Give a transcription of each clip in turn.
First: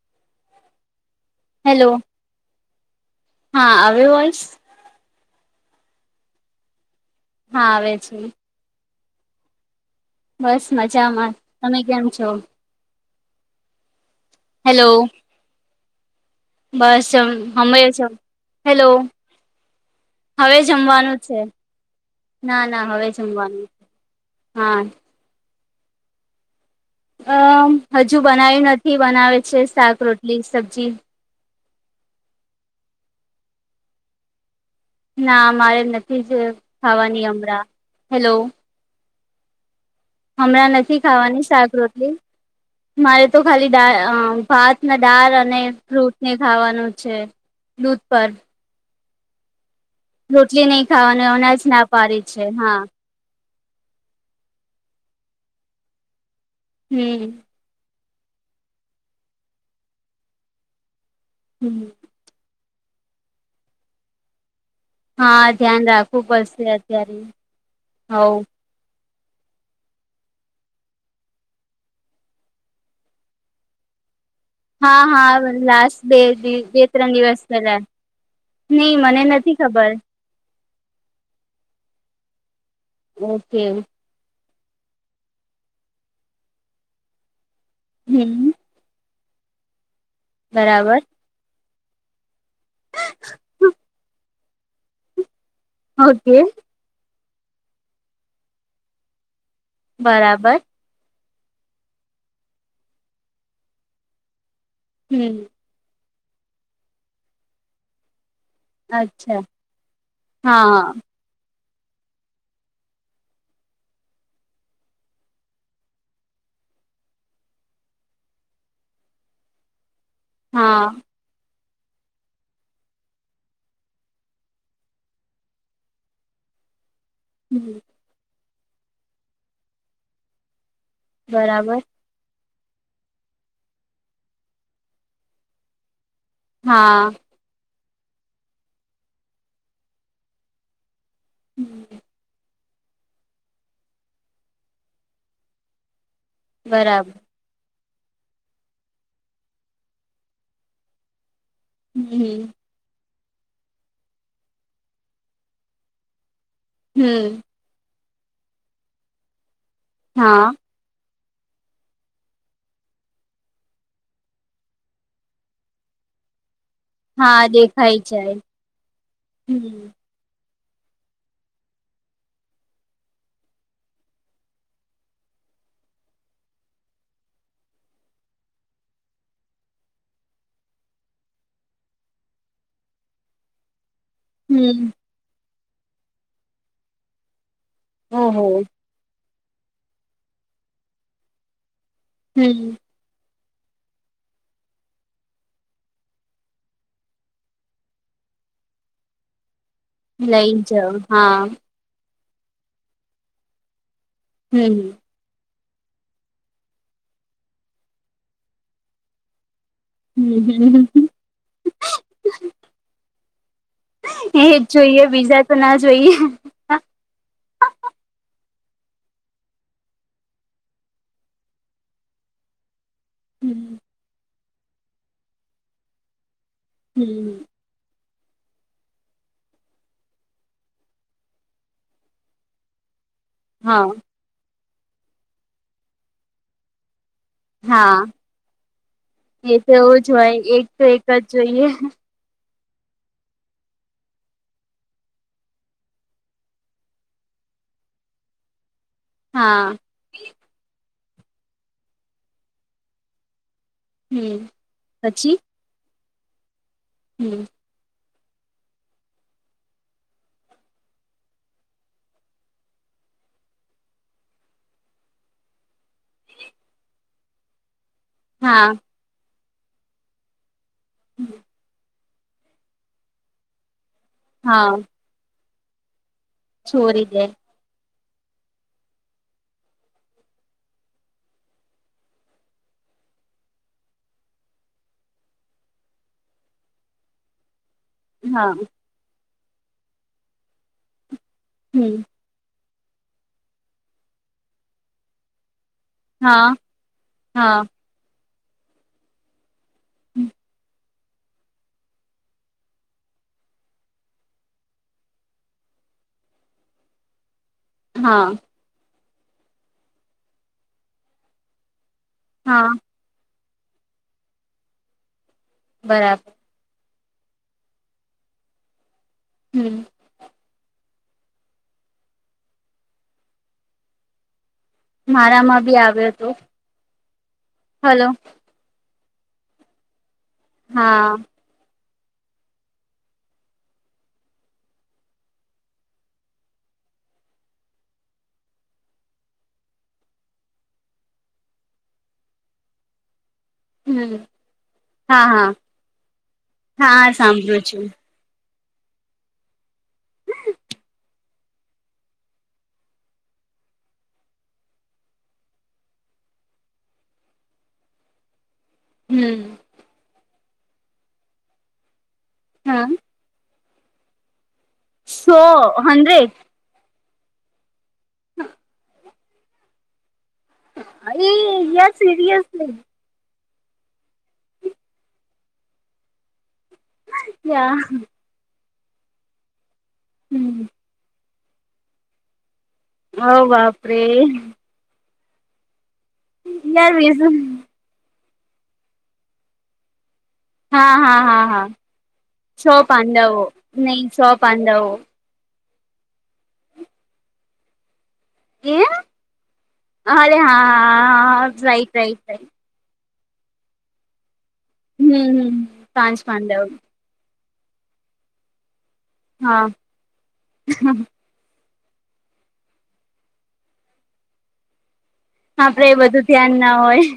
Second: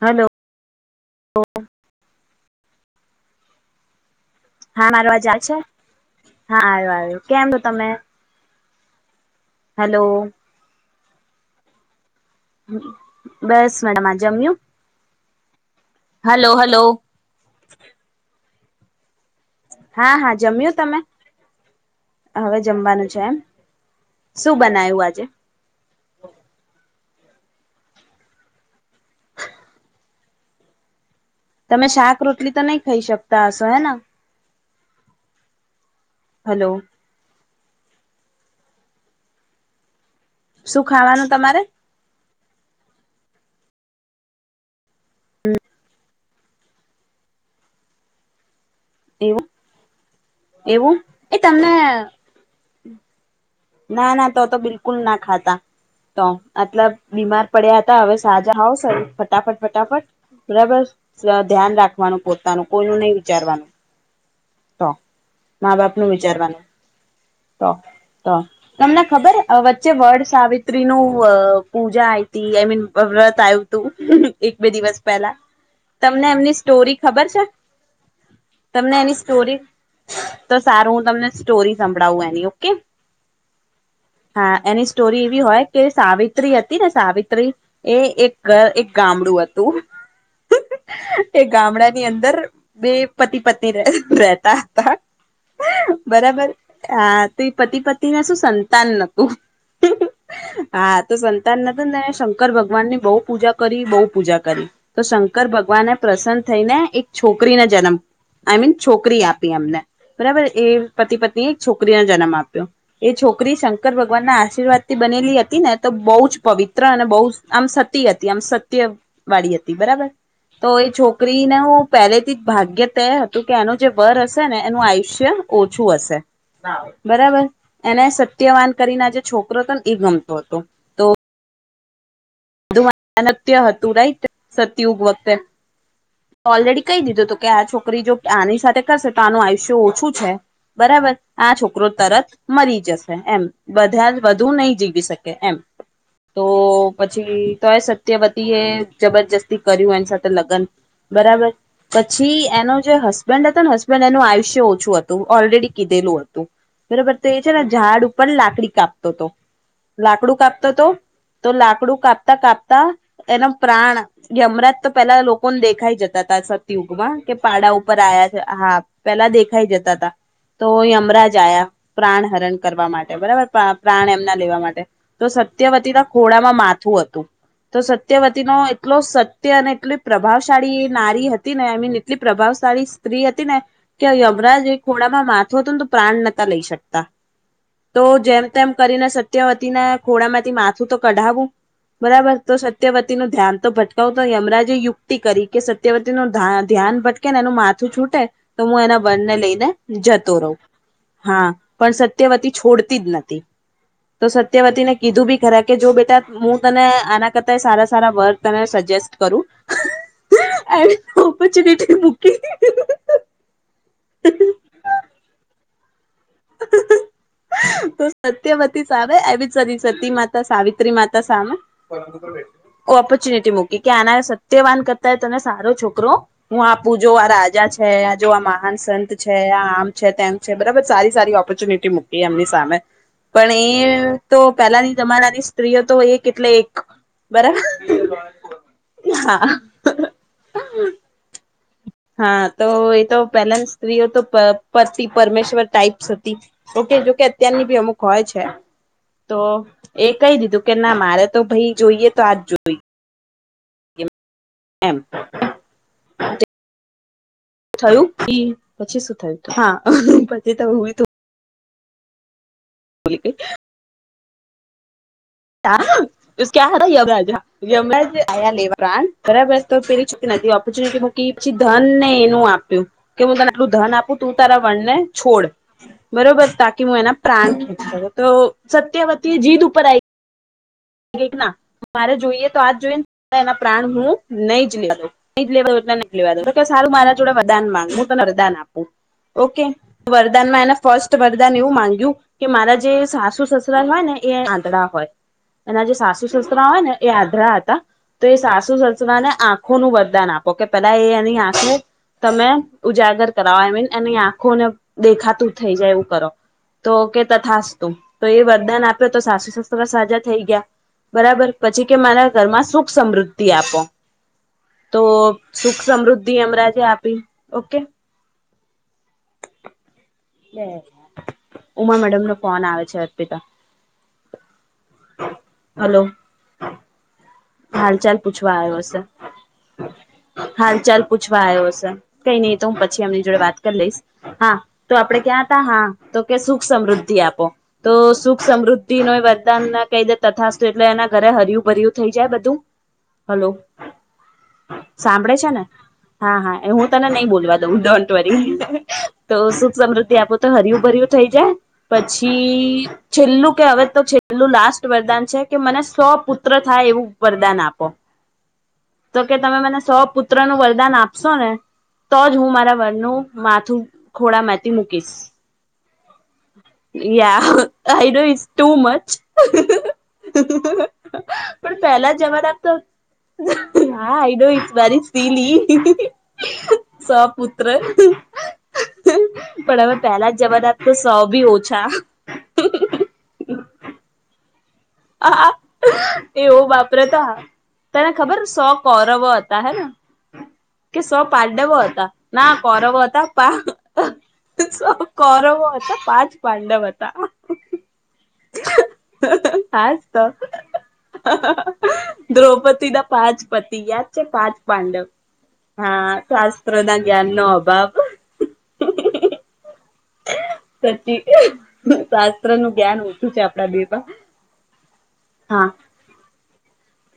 Hello hello હા આવ્યો voice હા મારો આવજ આવે છે હા આવ્યો આવ્યો કેમ છો હા આવે છે હેલો બસ મજામાં તમે કેમ છો બસ મેડમ આ જમય્યું હેલો હલો બસ હમે છ હેલો હા હા હવે જમ્યું તમે જમવાનું છે ના ના હવે જમવાનું છે એમ જમવા ની શું હા બનાયું આજે અમ હજુ બનાયું નથી બનાવે છે શાક રોટલી સબ્જી તમે શાક રોટલી તો નહી ખાઈ શકતા હશો હે ન ના મારે નથી જ હલો ખાવાની હમરાં હેલો હમણાં શું નથી ખાવાનું ખાવાની તમારે શાક રોટલી મારે તો ખાલી દા ભાત ના દાળ અને ફ્રૂટ ને ખાવાનું છે દૂધ પર એવું રોટલી નહ એવું ખાવાનું એ એનાં જ તમને ના પડી છે હા ના ના તો તો બિલકુલ ના ખાતા તો મતલબ હમ બીમાર પડ્યા હતા હવે સાજા હોવ ફટાફટ ફટાફટ બરાબર હમ ધ્યાન રાખવાનું પોતે તાનું કોઈ નું નહી વિચારવાનું તો હા મા ધ્યાન બાપ નું રાખવું પડશે વિચારવાનું અત્યારે તો તો હવ તમને ખબર વચ્ચે વડ સાવિત્રી નું પૂજા આતી આઈ મીન વ્રત આવ એક બે દિવસ હા હા પેલા લાસ્ટ બે તમને એમની બે સ્ટોરી ત્રણ ખબર દિવસ છે પેલા તમને નહી એની મને નથી સ્ટોરી ખબર તો સારું હું તમને સ્ટોરી સંભળાવું એની ઓકે ઓકે હા એની સ્ટોરી એવી હોય કે સાવિત્રી હતી ને સાવિત્રી એ હમ એક ગામડું હતું બરાબર એ ગામડા ની અંદર બે પતિ પતિ રતા હતા ઓકે બરાબર હા તો એ પતિ પતિ ના શું સંતાન નતું બરાબર હા તો સંતાન નથી ને શંકર ભગવાન ની બહુ પૂજા કરી બહુ પૂજા કરી તો હમ શંકર ભગવાનને પ્રસન્ન થઈને એક છોકરીને જન્મ આઈ મીન છોકરી અચ્છા આપી એમને બરાબર એ હા પતિ પત્ની એક છોકરીને જન્મ આપ્યો એ છોકરી શંકર ભગવાન ના આશીર્વાદ થી બનેલી હતી ને તો બહુ જ પવિત્ર અને બહુ જ આમ સતી હતી આમ સત્ય વાળી હતી બરાબર તો હા એ છોકરીને હું પહેલેથી જ ભાગ્ય તેઅ હતું કે એનો જે વર હશે ને એનું આયુષ્ય ઓછું હશે બરાબર હમ એને સત્યવાન કરીને આ જે છોકરો હતો ને એ ગમતો તો બરાબર બું અનત્ય હતું રાઈટ સતયુગ વખતે ઓલરેડી કઈ હા દીધું તું કે આ છોકરી જો આની સાથે કરશે તો આનું આયુષ્ય ઓછું છે બરાબર આ છોકરો તરત મરી જશે એમ બધા વધુ નહી જીવી શકે એમ તો બરાબર પછી તો એ સત્યવતી એ જબરજસ્તી કર્યું એની સાથે લગ્ન બરાબર પછી હમ એનો જે હસ હડ હતા હસબન્ડ એનું આયુષય ઓછું હતું ઓલરેડી કીધેલું હતું બરોબર તો એ છે હમ ને ઝાડ ઉપર લાકડી કાપતો તો લાકડું હા કાપતો હતો તો લાક કડું કાપતા કાપતા એના પ્રાણ યમરાજ તો પેલા લોકોને દેખાઈ જતા હતા કે યુગમાં કે હા પાડા ઉપર દેખાય આ્યા જાય છે હા પેલા દેખાઈ હમ જતા તા તો યમરાજ આ્યા પ્રાણ હરણ કરવા માટે બરાબર પ્રાણ એમના લેવા માટે તો સત્યવતી ના ખોડામાં માથું હતું તો સત્યવતી નો એટલો સત્ય અને એટલી પ્રભાવશાળી એ નારી હતી ને આઈમીન એટલી પ્રભાવશાળી સ્ત્રી હતી ને કે યમરાજ એ હમ ખોડામાં માથું હતું ને તો પ્રાણ નતા લઈ શકતા તો જેમ ઓહો તેમ કરીને સત્યવતી ના ખોડા માંથી માથું તો કઢાવું બરાબર તો હમ સત્યવતી નું ધ્યાન તો ભટ તો તો યમરાજે યુક્તિ કરી કે સત્યવતી નું ધ્યાન ભટકે ને એનું માથું છૂટે તો હું એના વર ને લઈને જતો રહું લઈ જાવ હા પણ સત્યવતી છોડતી જ નથી તો હમ સત્યવતીને કીધું બી ખરા કે જો બેટા મુ તને આના કરતા સારા સારા વર તને સજેસ્ટ કરું હમ પછી નીચે મુૂકી એજ જોઈએ બીજા તો ના જોઈએ તો સત્યવતી સામે એ સતી માતા સાવિત્રી માતા સામે ઓપોર્ચ્યુનિટી મૂકી કે આના સત્યવાન કરતા તને સારો છોકરો હું આપું જો આ હમ રાજા છે આ જો આ મહાન સંત છે આ આમ છે તેમ છે બરાબર સારી સારી ઓપોર્ચ્યુનિટી મુક એ એમની સામે પણ હા એ તો પેલાની જમાનાની સ્ત્રીઓ તો એક એટલે એક બરાબર હા હા જોય એક તો એક જ જોઈએ હા તો એ તો પહેલા સ્ત્રીઓ તો પતિ પરમેશ્વર ટાઈપ્સ હતી ઓકે જોકે અત્યારની બી અમુક હોય છે તો હા એ કહી દીધું કે ના મારે તો ભઈ જોઈએ તો આજ જોઈ હમ એમ પછી હમ થયું પછી શું થયું હા પછી તો અમે તો બોલે કે ક્યા યમરાજ યમરાજ આયા હા લેવન બરા બરાબર તોરી ચ નથી ઓપોર્ચ્યુનિટી કી પછી ધન ને એનું આપ્યું કે હું તને આટલું ધન આપું તું તારા હા વણ ને છોડ બરોબર તાકી હું છોરી એના દે પ્રાણ ખ તો સત્યવતી જીદ ઉપર આવી ના મારે જોઈએ તો આજ જોઈએ ને એના પ્રાણ હું નહી જ લેઉ નઈ લેવા એ ન લેવા દો કે સારું મારા જોડે વધદાન માંગ હા વરદાન આપું ઓકે વરદાનમાં એને ફર્સ્ટ વરદાન એવું હમ માંગ્યું કે મારા જે સાસુ સસરાલ હોય ને એ આંદડા હોય એના જે સાસુ સસ હા હોયને એ આધ્ર હા હતા તો એ સાસુ સસરાને આંખો નું વરદાન આપો કે લઇ એની આંખુ તમે ઉજાગર કરાવો આઈ મીન એની આંખોને દેખાતું થઈ જાય એવું કરો તો ઓકે તથાસ તો હા એ વરદાન આપ્યો તો સાસુ સસરા સાજા થઈ ગયા બરાબર પછી કે મારા ઘરમાં હા સુખ સમૃદ્ધિ આપો તો સુખ બરાબર સમૃદ્ધિ હમરાજે આપી ઓકે હમ ઉમા મેડમ નો ફોન આવે છે અર્પિતા મારામાં બી આવ્યો હતો હાલ હલો ચાલ પૂછવા આવ્યો હશે હાલ ચાલ હા પૂછવા આવ્યો હશે કઈ નહી એ તો હું પછી એમની જોડે વાત કરી લઈશ હા તો આપડે ક્યાં હતા હા તો કે સુખ સમૃદ્ધિ આપો તો સુખ સમૃદ્ધિ નો વરદાન ના કહી દે તથસ્તું એટલે એના ઘરે હરયું ભરય્યું થઈ જાય બ તું હલો હમ હા સાંભળે હા છે ને હા હા એ હું તને નહી બોલવા સાંભળું છું દઉં [unintelligible] તો સુખ સમૃદ્ધિ આપો તો હર્યું ભર્યું થઈ જાય પછી છેલ્લું કે હવે તો છેલ્લું લાસ્ટ વરદાન છે કે મને સો પુત્ર થાય એવું વરદાન આપો તો કે હમ તમે મને સો પુત્ર નું વરદાન આપશો ને તો જ હું મારા હા વરનું માથું ખોડા માંથી મૂકીશ સો હંડ્રેડ યા I do is too much [unintelligible] પેલા જવાર આપ તો [unintelligible] પુત્ર યા પણ હવે પેલા જ જવાના તો સૌ ભી ઓછા હવ બાપ રે એવું યાર વાપરે તા વિઝન તને ખબર સો કૌરવો હતા હેને હા કે હા સ હા હા પાંડવો હતા ના છો કોરવો પાંડવો હતા નહી છો પાંડવો કૌરવો હતા પાંચ પાંડવ હતા એ હાજ અરે હા હા રાઈટ રાઈટ રાઈટ દ્રૌપદી ના પાંચ પતિએ પાંચ પાંડવ હમ હમ હા પાંચ પાંડવ શાસ્ત્ર ના જ્ઞાન નો અભાવ હા સચી શાસ્ત્ર નું જ્ઞાન ઓછું છે આપણા બેઉમા આપરે એ બધું ધ્યાન ના હોય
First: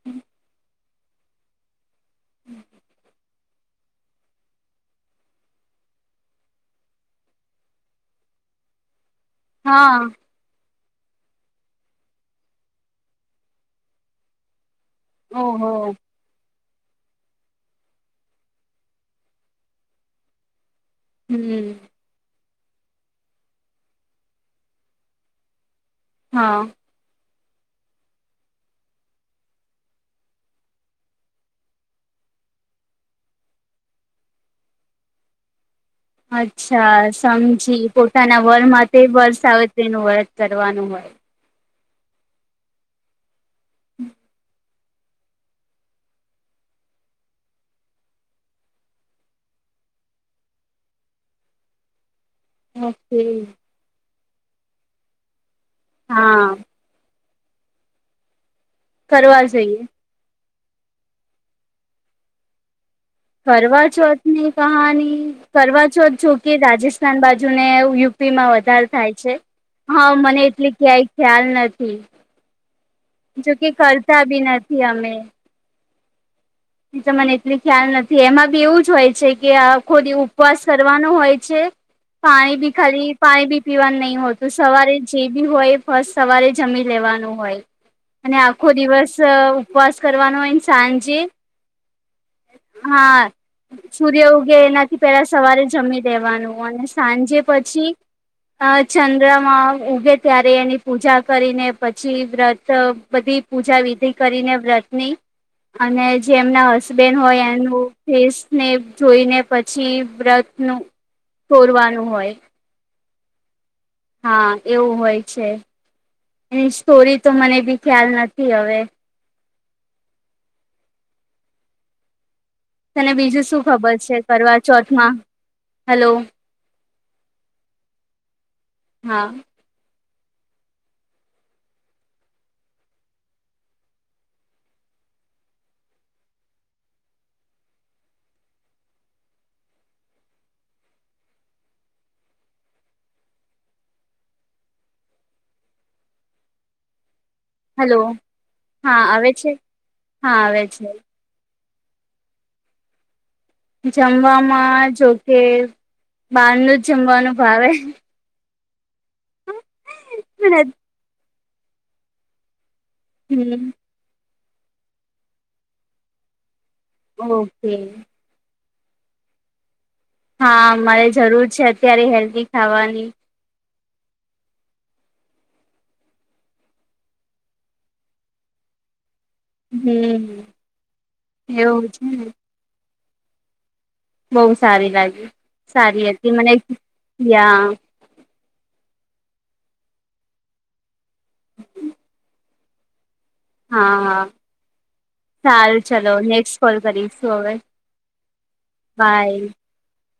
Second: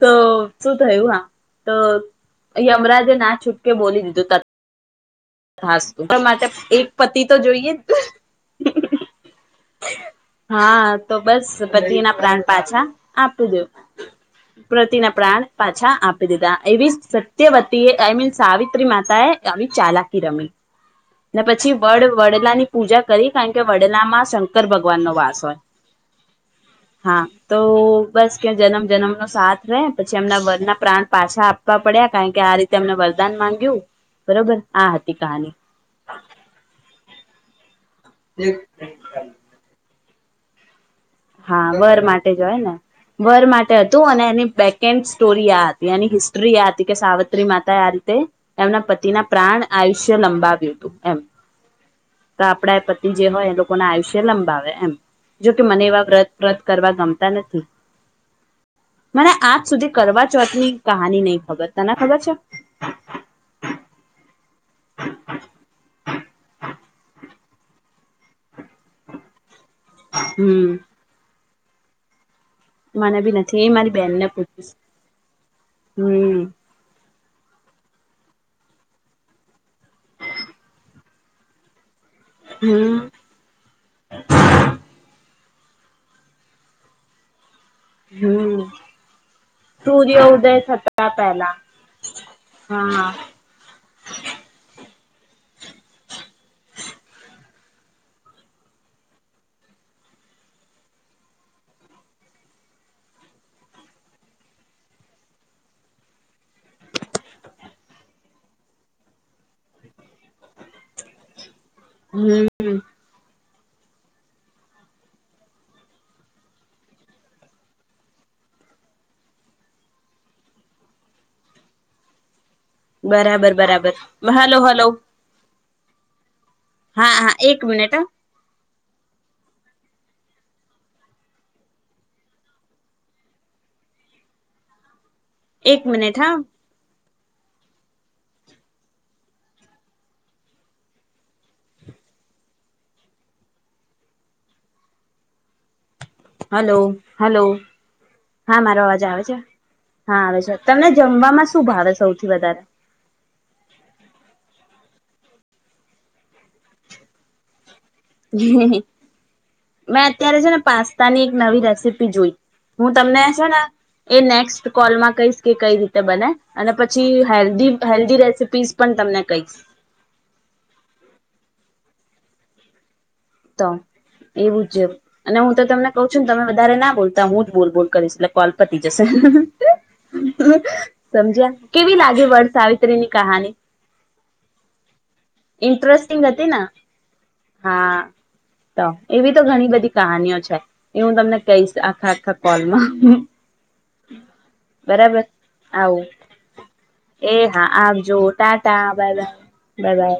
તો શું થયું હા તો. યમરાજે ના છૂટકે બોલી દીધું ત ખાસું માટે એક પતિ તો જોઈએ. હા. હા તો બસ બધી ના પ્રાણ પાછા આપું દવ પ્રતિના પ્રાણ ઓહો પાછા આપ દીા એવી સત્યવતી આઈ મીન સાવિત્રી માતા એ આવી ચાલાકી રમી. ને હમ પછી વડ વડલા ની પૂજા કરી કારણ કે વડલા માં શંકર ભગવાન નો વાસ હોય. હા. હા તો બસ કે જન્મ જન્મનો સાથ રહે પછી એમના વન ના પ્રાણ પાછા. પડ્યા કારણ કે આ રીતે અમને વરદાન માંગ્યું બરોબર આ હતી કહાની. અચ્છા સમજી પોતાના વરમાં તે વર્ષ આવે તેનું વ્રત કરવાનું હોય. હા વર માટે જય ને વર માટે હતું અને એની બેક. કે સ્ટોરી આ હતી એની હિસ્ટ્રી આ હતી કે સાવિત્રી માતા આ રીતે. એમના પતિના પ્રાણ આયુષ્ય લંબાવ્યું હતું એમ. તો આપણા પતિ ઓકે જે હોય એ લોકો ના આયુષ્ય લંબાવે એમ જોકે મને. વત હા વત કરવા ગમતા નથી મને કરવા આજ જોઈએ સુધી કરવા ચોથની. કહાની નહ ખબર તને ખબર છે. કરવા ચોથ ની કહાની કરવા ચોથ જોકે રાજસ્થાન બાજુનેુ. ીમાં વધાર થાય છે હા મને હમ એટલી ક્યાંય ખ્યાલ નથી. મને બી નથી જોકે એ મારી કરતા બેનને બી પૂછીશ નથી અમે. હમ. એ તો મને એટલી ખ્યાલ નથી એમાં બી એવું જ હોય છે કે આ ખોદી ઉપવાસ કરવાનો હોય છે. પાણી ભી હમ ખાલી. પાણી બી પીવાનું નહીિ હોતું સવારે જે બી હોય ફ સવારે જમી લેવાનું હોય. અને હમ આખો દિવસ ઉપવાસ સૂર્ય કરવાનો ઉદય હોયને થતા સાંજે. પહેલા હા. સૂર્ય ઉગે એનાથી પેલા સવારે જમી દેવાનું અને સાંજે પછી. અ ચંદ્રમાં ઉગે ત્યારે એની પૂજા કરીને પછી વ્રત બધી. પૂજા વિધિ કરીને વ્રતની અને જેમના. બન હોય એનું ફેસને જોઈને પછી બ્ર. નું તોરવાનું હોય. હમ હા એવું હોય છે. એની સ્ટોરી તો મને બી ખ્યાલ નથી હવે. તને બીજું બરાબર શું બરાબર ખબર છે હલો કરવા હલો ચોથમાં હેલો. હા હા એક મિનિટ હ. હા. એક મિનિટ હા. Hello hello. હલો હા મારો અવાજ આવે છે હા આવે છે તમને જમવામાં. શું ભાવે સૌથી વધારે. જમવામાં જોકે બારનું જ જમવાનું ભાવે. હ મેં અત્યારે છે ને પાસ્તા ની એક નવી રેસીપી જોઈ. હું તમને છે ને હમ એ નેક્સ્ટ કોલમાં કહીશ કે કઈ રીતે બને. અને પછી હેલ્ધી ઓકે હેલ્ધી રેસીપીઝ પણ તમને કઈ. હા મારે જરૂર છે અત્યારે હેલ્ધી ખાવાની. તો એવું છે. અને હું તો તમને કઉ છું ને તમે વધારે ના બોલતા હું જ બોલ બોલ કરીશ એટલે કોલપતિ જશે. હમ સમજ્યા એવું કેવી છે લાગે ને વડ સાવિત્રીની કહાની. બહુ સારી લાગી સારી ઇન્ટરેસ્ટિંગ હતી મને ને યા. હા તો એવી તો ઘણી બધી કહાનીઓ છે એ હું તમને કહીશ આખા આખા કોલમાં હા હા બરાબર સારું આવું ચલો નેક્સ્ટ કોલ એ કરીશું હવે હા આપજો ટાટા બા બાય બધા